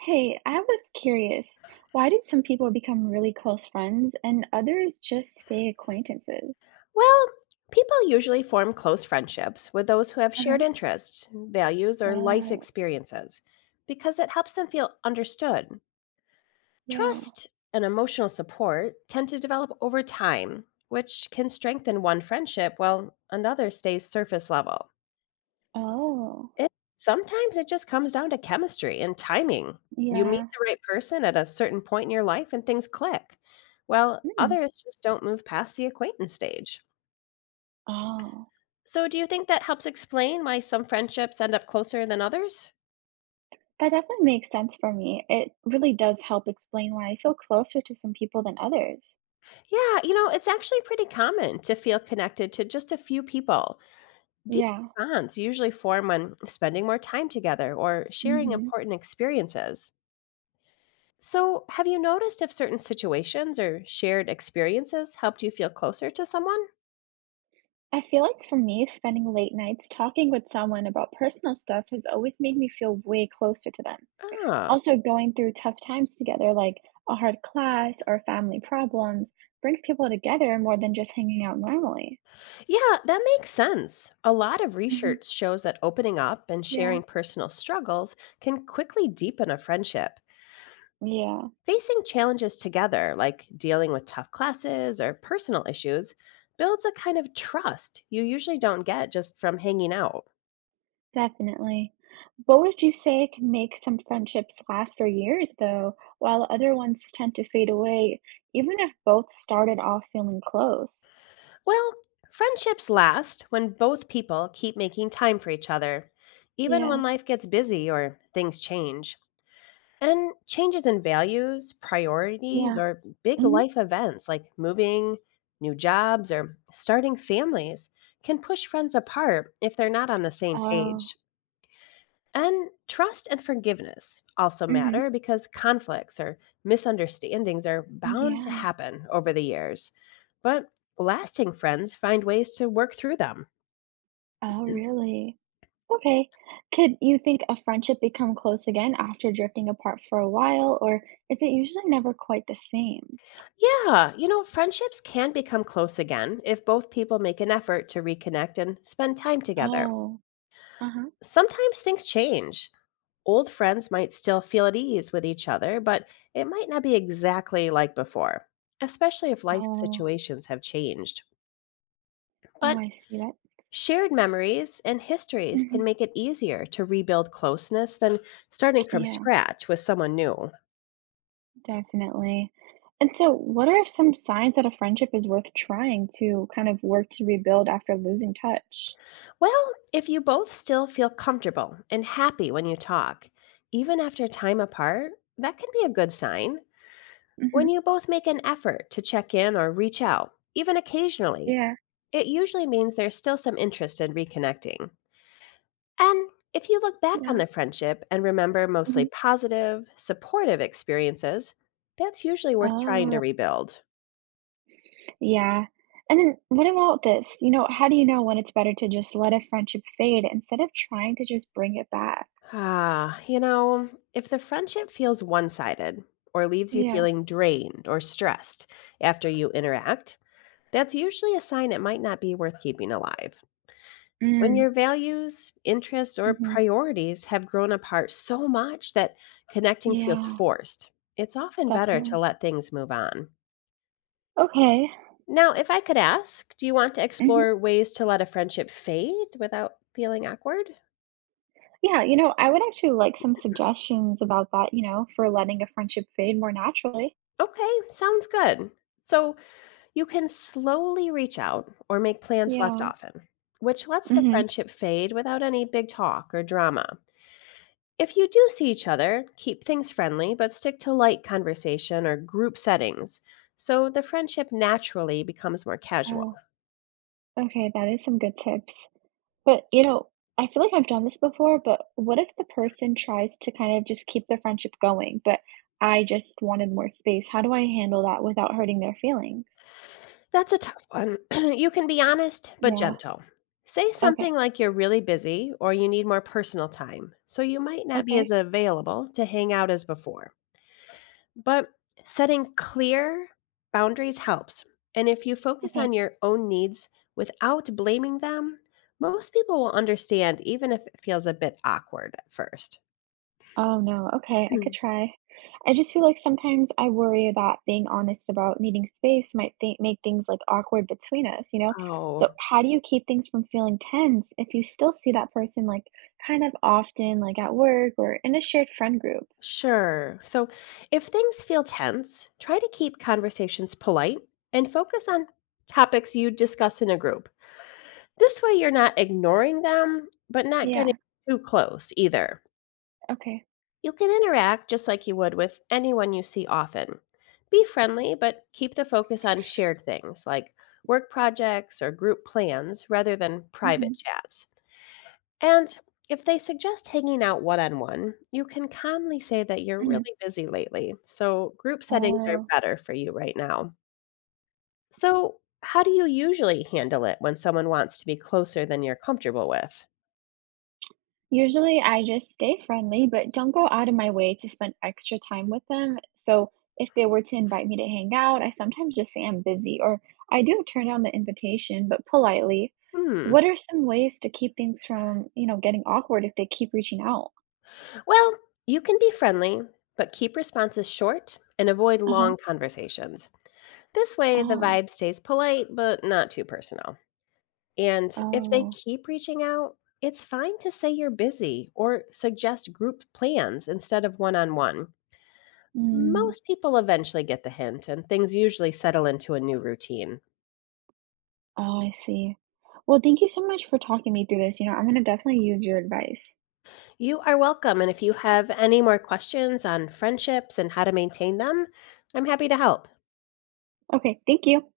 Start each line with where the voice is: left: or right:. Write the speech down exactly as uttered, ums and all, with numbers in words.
right: Hey, I was curious, why did some people become really close friends and others just stay acquaintances?
left: Well, people usually form close friendships with those who have shared
right: Uh-huh.
left: interests, values, or life
right: Well,
left: experiences because it helps them feel understood.
right: yeah.
left: Trust and emotional support tend to develop over time, which can strengthen one friendship while another stays surface level.
right: Oh,
left: It, Sometimes it just comes down to chemistry and timing. You
right: yeah.
left: meet the right person at a certain point in your life and things click, while
right: Hmm.
left: others just don't move past the acquaintance stage.
right: Oh,
left: So, do you think that helps explain why some friendships end up closer than others?
right: that definitely makes sense for me. It really does help explain why I feel closer to some people than others.
left: Yeah, you know, it's actually pretty common to feel connected to just a few people. Deep
right: Yeah.
left: bonds usually form when spending more time together or sharing Mm.
right: Mm-hmm.
left: important experiences. So, have you noticed if certain situations or shared experiences helped you feel closer to someone?
right: I feel like for me, spending late nights talking with someone about personal stuff has always made me feel way closer to them.
left: Ah,
right: Also, going through tough times together, like a hard class or family problems, brings people together more than just hanging out normally.
left: yeah, that makes sense. A lot of research
right: Hmm.
left: shows that opening up and
right: Yeah,
left: sharing personal struggles can quickly deepen a friendship.
right: yeah,
left: Facing challenges together, like dealing with tough classes or personal issues, builds a kind of trust you usually don't get just from hanging out.
right: definitely. What would you say can make some friendships last for years, though, while other ones tend to fade away, even if both started off feeling close?
left: Well, friendships last when both people keep making time for each other, even
right: Yeah,
left: when life gets busy or things change. And changes in values, priorities,
right: yeah.
left: or big
right: Hmm.
left: life events like moving, new jobs, or starting families can push friends apart if they're not on the same
right: Oh,
left: page. And trust and forgiveness also
right: hmm.
left: matter because conflicts or misunderstandings are bound to
right: Yeah.
left: happen over the years. But lasting friends find ways to work through them.
right: Oh, really? Okay. Could you think a friendship become close again after drifting apart for a while, or is it usually never quite the same?
left: Yeah, you know, friendships can become close again if both people make an effort to reconnect and spend time together.
right: Oh, uh-huh.
left: Sometimes things change. Old friends might still feel at ease with each other, but it might not be exactly like before, especially if life
right: Oh,
left: situations have changed.
right: oh,
left: But
right: I see that.
left: shared memories and histories
right: Mm-hmm.
left: can make it easier to rebuild closeness than starting from
right: Yeah,
left: scratch with someone new.
right: definitely. And so, what are some signs that a friendship is worth trying to kind of work to rebuild after losing touch?
left: Well, if you both still feel comfortable and happy when you talk, even after time apart, that can be a good sign.
right: Mm-hmm.
left: When you both make an effort to check in or reach out, even occasionally,
right: Yeah.
left: it usually means there's still some interest in reconnecting. And if you look back on
right: Yeah.
left: the friendship and remember
right: Mm-hmm.
left: mostly positive, supportive experiences, that's usually worth trying to
right: Oh.
left: rebuild.
right: Yeah. And then what about this? You know, how do you know when it's better to just let a friendship fade instead of trying to just bring it back?
left: Ah, you know, if the friendship feels one sided or leaves you
right: Yeah.
left: feeling drained or stressed after you interact, that's usually a sign it might not be worth keeping alive. When
right: Mm.
left: your values, interests, or
right: Mhm.
left: priorities have grown apart so much that connecting feels
right: Yeah,
left: forced, it's often better
right: definitely.
left: to let things move on.
right: Okay.
left: Now, if I could ask, do you want to
right: Mhm.
left: explore ways to let a friendship fade without feeling awkward?
right: Yeah, you know, I would actually like some suggestions about that, you know, for letting a friendship fade more naturally.
left: Okay, sounds good. So, you can slowly reach out or make plans left
right: Yeah.
left: often, which lets the
right: Mhm.
left: friendship fade without any big talk or drama. If you do see each other, keep things friendly but stick to light conversation or group settings so the friendship naturally becomes more casual.
right: Oh, okay, that is some good tips. But, you know, I feel like I've done this before, but what if the person tries to kind of just keep the friendship going, but I just wanted more space? How do I handle that without hurting their feelings?
left: That's a tough one. You can be honest but
right: Yeah.
left: gentle. Say
right: Okay.
left: something like you're really busy or you need more personal time, so you might not be
right: Okay.
left: as available to hang out as before. But setting clear boundaries helps. And if you focus
right: Okay.
left: on your own needs without blaming them, most people will understand, even if it feels a bit awkward at first.
right: Oh no. Okay. I could
left: Mm.
right: try. I just feel like sometimes I worry that being honest about needing space might th make things like awkward between us, you know? So
left: Oh,
right: how do you keep things from feeling tense if you still see that person like kind of often, like at work or in a shared friend group?
left: sure. So if things feel tense, try to keep conversations polite and focus on topics you discuss in a group. This way, you're not ignoring them, but not getting
right: Yeah.
left: too close either.
right: Okay.
left: You can interact just like you would with anyone you see often. Be friendly, but keep the focus on shared things like work projects or group plans rather than private
right: Mhm,
left: chats. And if they suggest hanging out one on one, you can calmly say that you're
right: mhm.
left: really busy lately, so group settings are
right: Oh,
left: better for you right now. So, how do you usually handle it when someone wants to be closer than you're comfortable with?
right: usually I just stay friendly, but don't go out of my way to spend extra time with them. So if they were to invite me to hang out, I sometimes just say I'm busy, or I do turn down the invitation, but politely. What
left: Hmm.
right: are some ways to keep things from, you know, getting awkward if they keep reaching out?
left: Well, you can be friendly, but keep responses short and avoid
right: Uh-huh.
left: long conversations. This way, the
right: Oh,
left: vibe stays polite, but not too personal. And if they
right: oh,
left: keep reaching out, it's fine to say you're busy or suggest group plans instead of one on one.
right: mm.
left: Most people eventually get the hint, and things usually settle into a new routine.
right: Oh, I see. Well, thank you so much for talking me through this. You know, I'm gonna definitely use your advice.
left: You are welcome, and if you have any more questions on friendships and how to maintain them, I'm happy to help.
right: Okay, thank you.